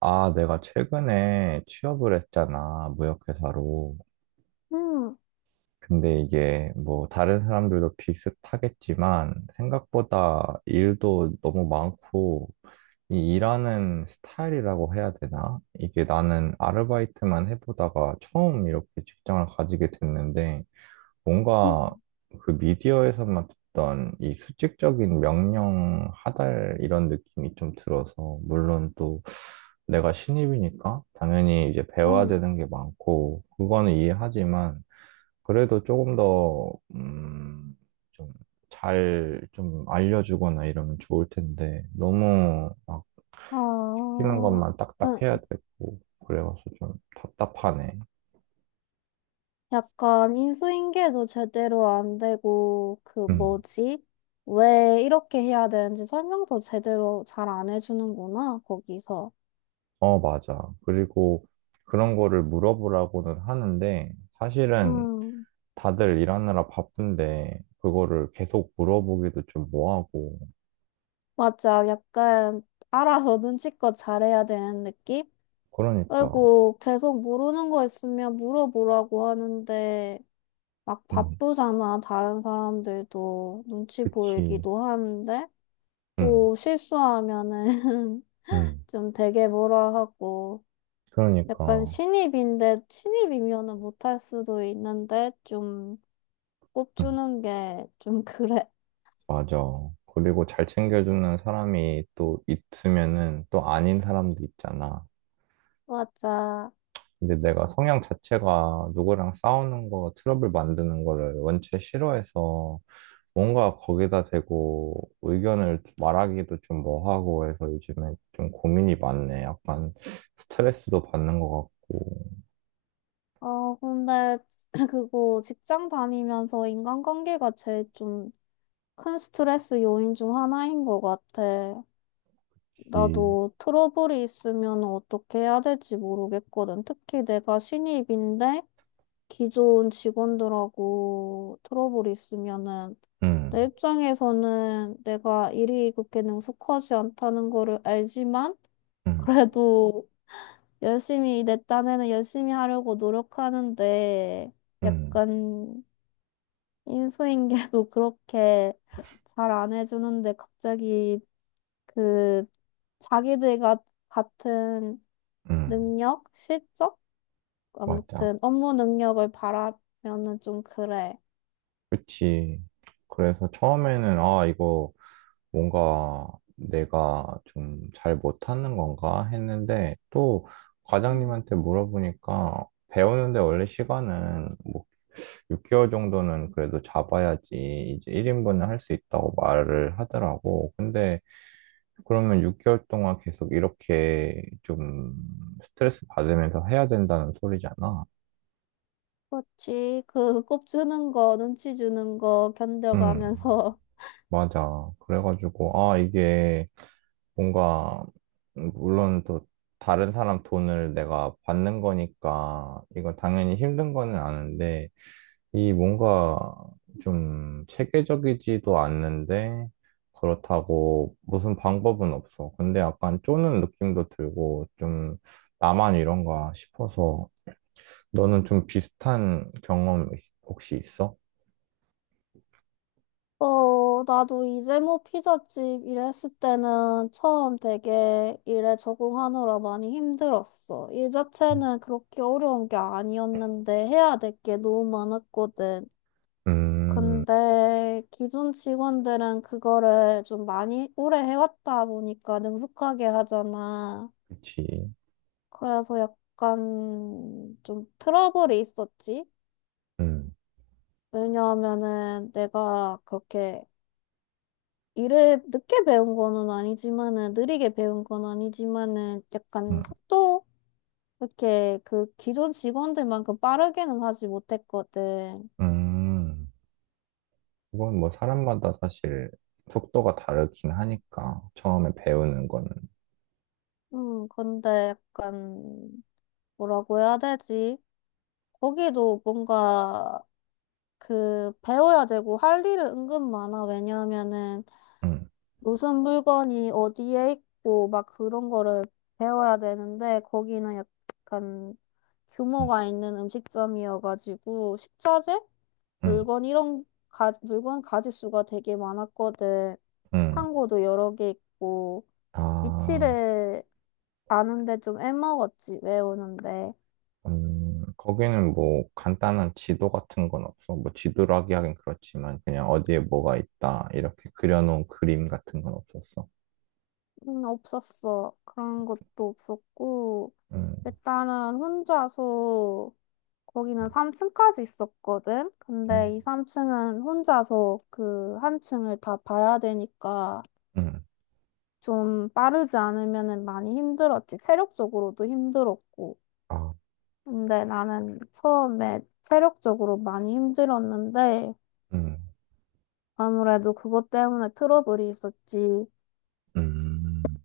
아, 내가 최근에 취업을 했잖아, 무역회사로. 음, 근데 이게 뭐 다른 사람들도 비슷하겠지만 생각보다 일도 너무 많고 이 일하는 스타일이라고 해야 되나? 이게 나는 아르바이트만 해보다가 처음 이렇게 직장을 가지게 됐는데 음, 뭔가 그 미디어에서만 듣던 이 수직적인 명령 하달 이런 느낌이 좀 들어서, 물론 또 내가 신입이니까 당연히 이제 배워야 음, 되는 게 많고, 그거는 이해하지만, 그래도 조금 더, 좀 잘 좀 알려주거나 이러면 좋을 텐데, 너무 막 아, 시키는 것만 딱딱 음, 해야 되고, 그래가지고 좀 답답하네. 약간 인수인계도 제대로 안 되고, 그 음. 뭐지? 왜 이렇게 해야 되는지 설명도 제대로 잘 안 해주는구나, 거기서. 어, 맞아. 그리고 그런 거를 물어보라고는 하는데, 사실은 음, 다들 일하느라 바쁜데, 그거를 계속 물어보기도 좀 뭐하고. 맞아. 약간 알아서 눈치껏 잘해야 되는 느낌? 그러니까, 그리고 계속 모르는 거 있으면 물어보라고 하는데, 막 음, 바쁘잖아, 다른 사람들도. 눈치 그치. 보이기도 하는데. 음, 또 실수하면은 음, 좀 되게 뭐라 하고, 약간 그러니까, 신입인데 신입이면은 못할 수도 있는데 좀 음, 꼽주는 게 좀 그래. 맞아. 그리고 잘 챙겨주는 사람이 또 있으면은 또 아닌 사람도 있잖아. 맞아. 근데 내가 성향 자체가 누구랑 싸우는 거, 트러블 만드는 거를 원체 싫어해서 뭔가 거기다 대고 의견을 말하기도 좀 뭐하고 해서 요즘에 좀 고민이 많네. 약간 스트레스도 받는 것 같고. 근데 그거 직장 다니면서 인간관계가 제일 좀 큰 스트레스 요인 중 하나인 것 같아. 이, 나도 트러블이 있으면 어떻게 해야 될지 모르겠거든. 특히 내가 신입인데 기존 직원들하고 트러블이 있으면은 내 음, 입장에서는 내가 일이 그렇게 능숙하지 않다는 거를 알지만, 음, 그래도 열심히, 내 딴에는 열심히 하려고 노력하는데, 음, 약간 인수인계도 그렇게 잘 안 해주는데 갑자기 그 자기들과 같은 음, 능력, 실적? 맞아. 아무튼 업무 능력을 바라면은 좀 그래. 그치. 그래서 처음에는, 아, 이거 뭔가 내가 좀 잘 못하는 건가 했는데 또 과장님한테 물어보니까 배우는데 원래 시간은 뭐 6개월 정도는 그래도 잡아야지 이제 1인분을 할 수 있다고 말을 하더라고. 근데 그러면 6개월 동안 계속 이렇게 좀 스트레스 받으면서 해야 된다는 소리잖아. 그렇지. 그, 꼽 주는 거, 눈치 주는 거 응. 견뎌가면서. 맞아. 그래가지고, 아, 이게 뭔가, 물론 또 다른 사람 돈을 내가 받는 거니까, 이거 당연히 힘든 거는 아는데, 이 뭔가 좀 체계적이지도 않는데, 그렇다고 무슨 방법은 없어. 근데 약간 쪼는 느낌도 들고, 좀 나만 이런가 싶어서, 너는 좀 비슷한 경험 혹시 있어? 나도 이제 뭐 피자집 일했을 때는 처음 되게 일에 적응하느라 많이 힘들었어. 일 자체는 그렇게 어려운 게 아니었는데 해야 될 게 너무 많았거든. 음, 근데 기존 직원들은 그거를 좀 많이 오래 해왔다 보니까 능숙하게 하잖아. 그치. 그래서 약간 좀 트러블이 있었지. 음, 왜냐하면은 내가 그렇게 일을 늦게 배운 거는 아니지만은, 느리게 배운 건 아니지만은 음. 약간 속도, 이렇게 그 기존 직원들만큼 빠르게는 하지 못했거든. 음. 그건 뭐 사람마다 사실 속도가 다르긴 하니까 처음에 배우는 거는 근데 약간 뭐라고 해야 되지? 거기도 뭔가 그 배워야 되고 할 일은 은근 많아. 왜냐하면은 음, 무슨 물건이 어디에 있고 막 그런 거를 배워야 되는데, 거기는 약간 음, 규모가 있는 음식점이어가지고 식자재? 음, 물건 이런 가, 물건 가짓수가 되게 많았거든. 음. 창고도 여러 개 있고 아, 위치를 아는데 좀 애먹었지, 외우는데. 거기는 뭐 간단한 지도 같은 건 없어. 뭐 지도라기 하긴 그렇지만 그냥 어디에 뭐가 있다 이렇게 그려놓은 그림 같은 건 없었어. 없었어. 그런 것도 없었고 음, 일단은 혼자서, 거기는 3층까지 있었거든. 음, 근데 이 3층은 혼자서 그 한 층을 다 봐야 되니까 음, 좀 빠르지 않으면은 많이 힘들었지. 체력적으로도 힘들었고. 아, 근데 나는 처음에 체력적으로 많이 힘들었는데 음, 아무래도 그것 때문에 트러블이 있었지. 음.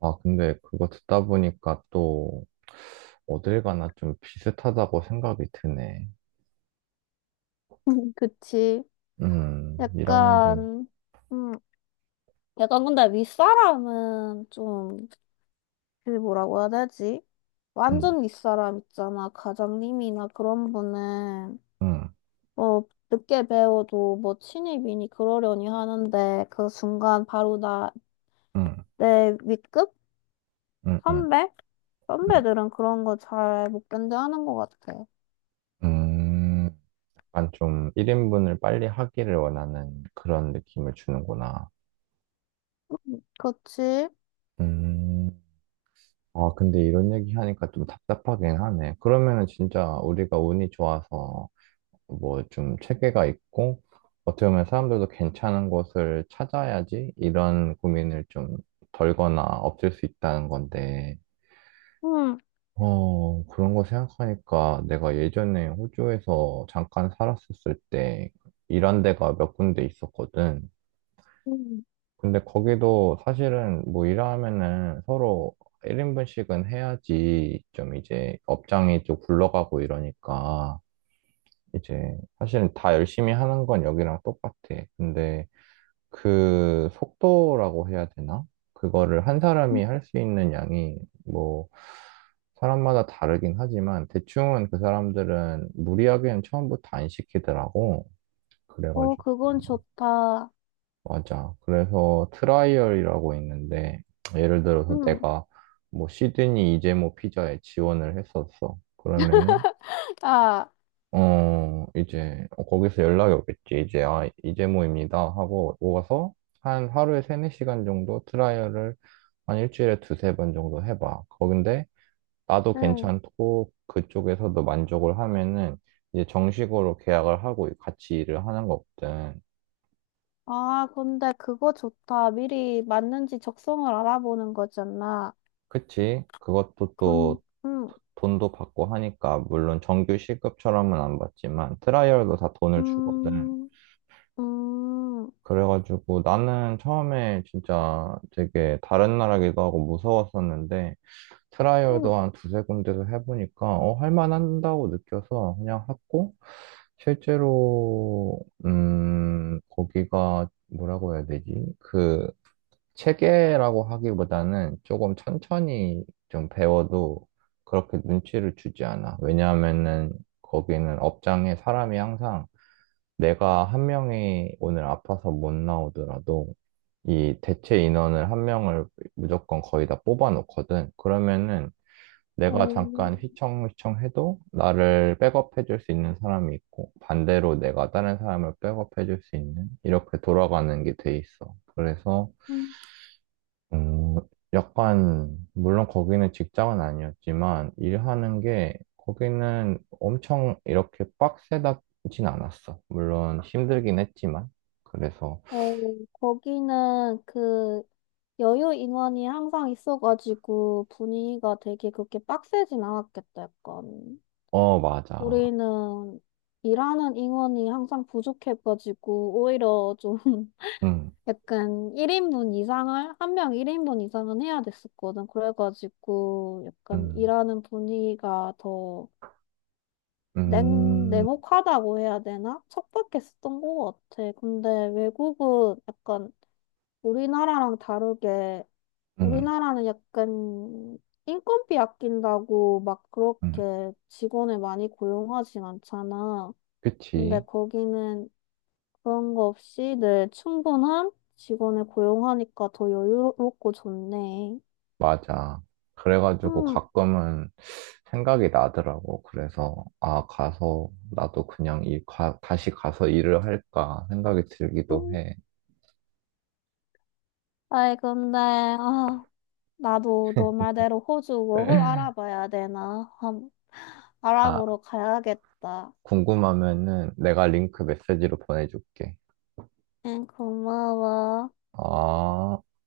아, 근데 그거 듣다 보니까 또 어딜 가나 좀 비슷하다고 생각이 드네. 그치. 일하는 건. 약간, 음, 약간 근데 윗사람은 좀, 그 뭐라고 해야 되지? 응 완전 윗사람 있잖아. 과장님이나 그런 분은 응, 어 늦게 배워도 뭐 신입이니 그러려니 하는데, 그 순간 바로 나 응, 내 윗급 응, 응, 선배 응. 선배들은 그런 거 잘 못 견뎌하는 것 같아. 음, 약간 좀 1인분을 빨리 하기를 원하는 그런 느낌을 주는구나. 그렇지? 음, 아, 근데 이런 얘기 하니까 좀 답답하긴 하네. 그러면은 진짜 우리가 운이 좋아서 뭐 좀 체계가 있고, 어떻게 보면 사람들도 괜찮은 곳을 찾아야지 이런 고민을 좀 덜거나 없앨 수 있다는 건데, 응. 어, 그런 거 생각하니까 내가 예전에 호주에서 잠깐 살았었을 때 일한 데가 몇 군데 있었거든. 응. 근데 거기도 사실은 뭐 일하면은 서로 1인분씩은 해야지 좀 이제 업장이 좀 굴러가고 이러니까 이제 사실은 다 열심히 하는 건 여기랑 똑같아. 근데 그 속도라고 해야 되나? 그거를 한 사람이 할 수 있는 양이 뭐 사람마다 다르긴 하지만 대충은 그 사람들은 무리하게는 처음부터 안 시키더라고. 어, 그래가지고 그건 좋다. 맞아. 그래서 트라이얼이라고 있는데 예를 들어서 응. 내가 뭐 시드니 이재모 피자에 지원을 했었어. 그러면은 아. 어, 이제, 거기서 연락이 오겠지. 이제, 아, 이재모입니다. 하고 오가서 한 하루에 세네 시간 정도 트라이얼을 한 일주일에 두세 번 정도 해봐. 거긴데, 나도 응. 괜찮고, 그쪽에서도 만족을 하면은, 이제 정식으로 계약을 하고 같이 일을 하는 거거든. 아, 근데 그거 좋다. 미리 맞는지 적성을 알아보는 거잖아. 그치? 그것도 군, 또, 응. 돈도 받고 하니까, 물론 정규 시급처럼은 안 받지만, 트라이얼도 다 돈을 주거든. 음, 음, 그래가지고 나는 처음에 진짜 되게 다른 나라기도 하고 무서웠었는데 음, 트라이얼도 한 두세 군데서 해보니까 할만한다고 느껴서 그냥 했고 실제로 거기가 뭐라고 해야 되지? 그 체계라고 하기보다는 조금 천천히 좀 배워도 그렇게 눈치를 주지 않아. 왜냐하면은 거기는 업장에 사람이 항상 내가 한 명이 오늘 아파서 못 나오더라도 이 대체 인원을 한 명을 무조건 거의 다 뽑아 놓거든. 그러면은 내가 어, 잠깐 휘청휘청 해도 나를 백업해 줄 수 있는 사람이 있고 반대로 내가 다른 사람을 백업해 줄 수 있는 이렇게 돌아가는 게 돼 있어. 그래서 음, 음, 약간, 물론 거기는 직장은 아니었지만, 일하는 게, 거기는 엄청 이렇게 빡세다진 않았어. 물론 힘들긴 했지만. 그래서, 어, 거기는 그 여유 인원이 항상 있어가지고 분위기가 되게 그렇게 빡세진 않았겠다, 약간. 어, 맞아. 우리는 일하는 인원이 항상 부족해가지고 오히려 좀 응, 약간 1인분 이상을, 한 명 1인분 이상은 해야 됐었거든. 그래가지고 약간 응, 일하는 분위기가 더 응, 냉혹하다고 해야 되나? 척박했었던 것 같아. 근데 외국은 약간, 우리나라랑 다르게, 응, 우리나라는 약간 인건비 아낀다고 막 응. 그렇게 직원을 많이 고용하진 않잖아. 근데 그치. 거기는 그런 거 없이 늘 충분한 직원을 고용하니까 더 여유롭고 좋네. 맞아. 그래가지고 음. 가끔은 생각이 나더라고. 그래서, 아, 가서, 나도 그냥 다시 가서 일을 할까 생각이 들기도 음. 해. 아이, 근데, 아. 나도 너 말대로 호주 고 홀 알아봐야 되나? 알아보러 아, 가야겠다. 궁금하면은 내가 링크 메시지로 보내줄게. 응, 고마워. 아.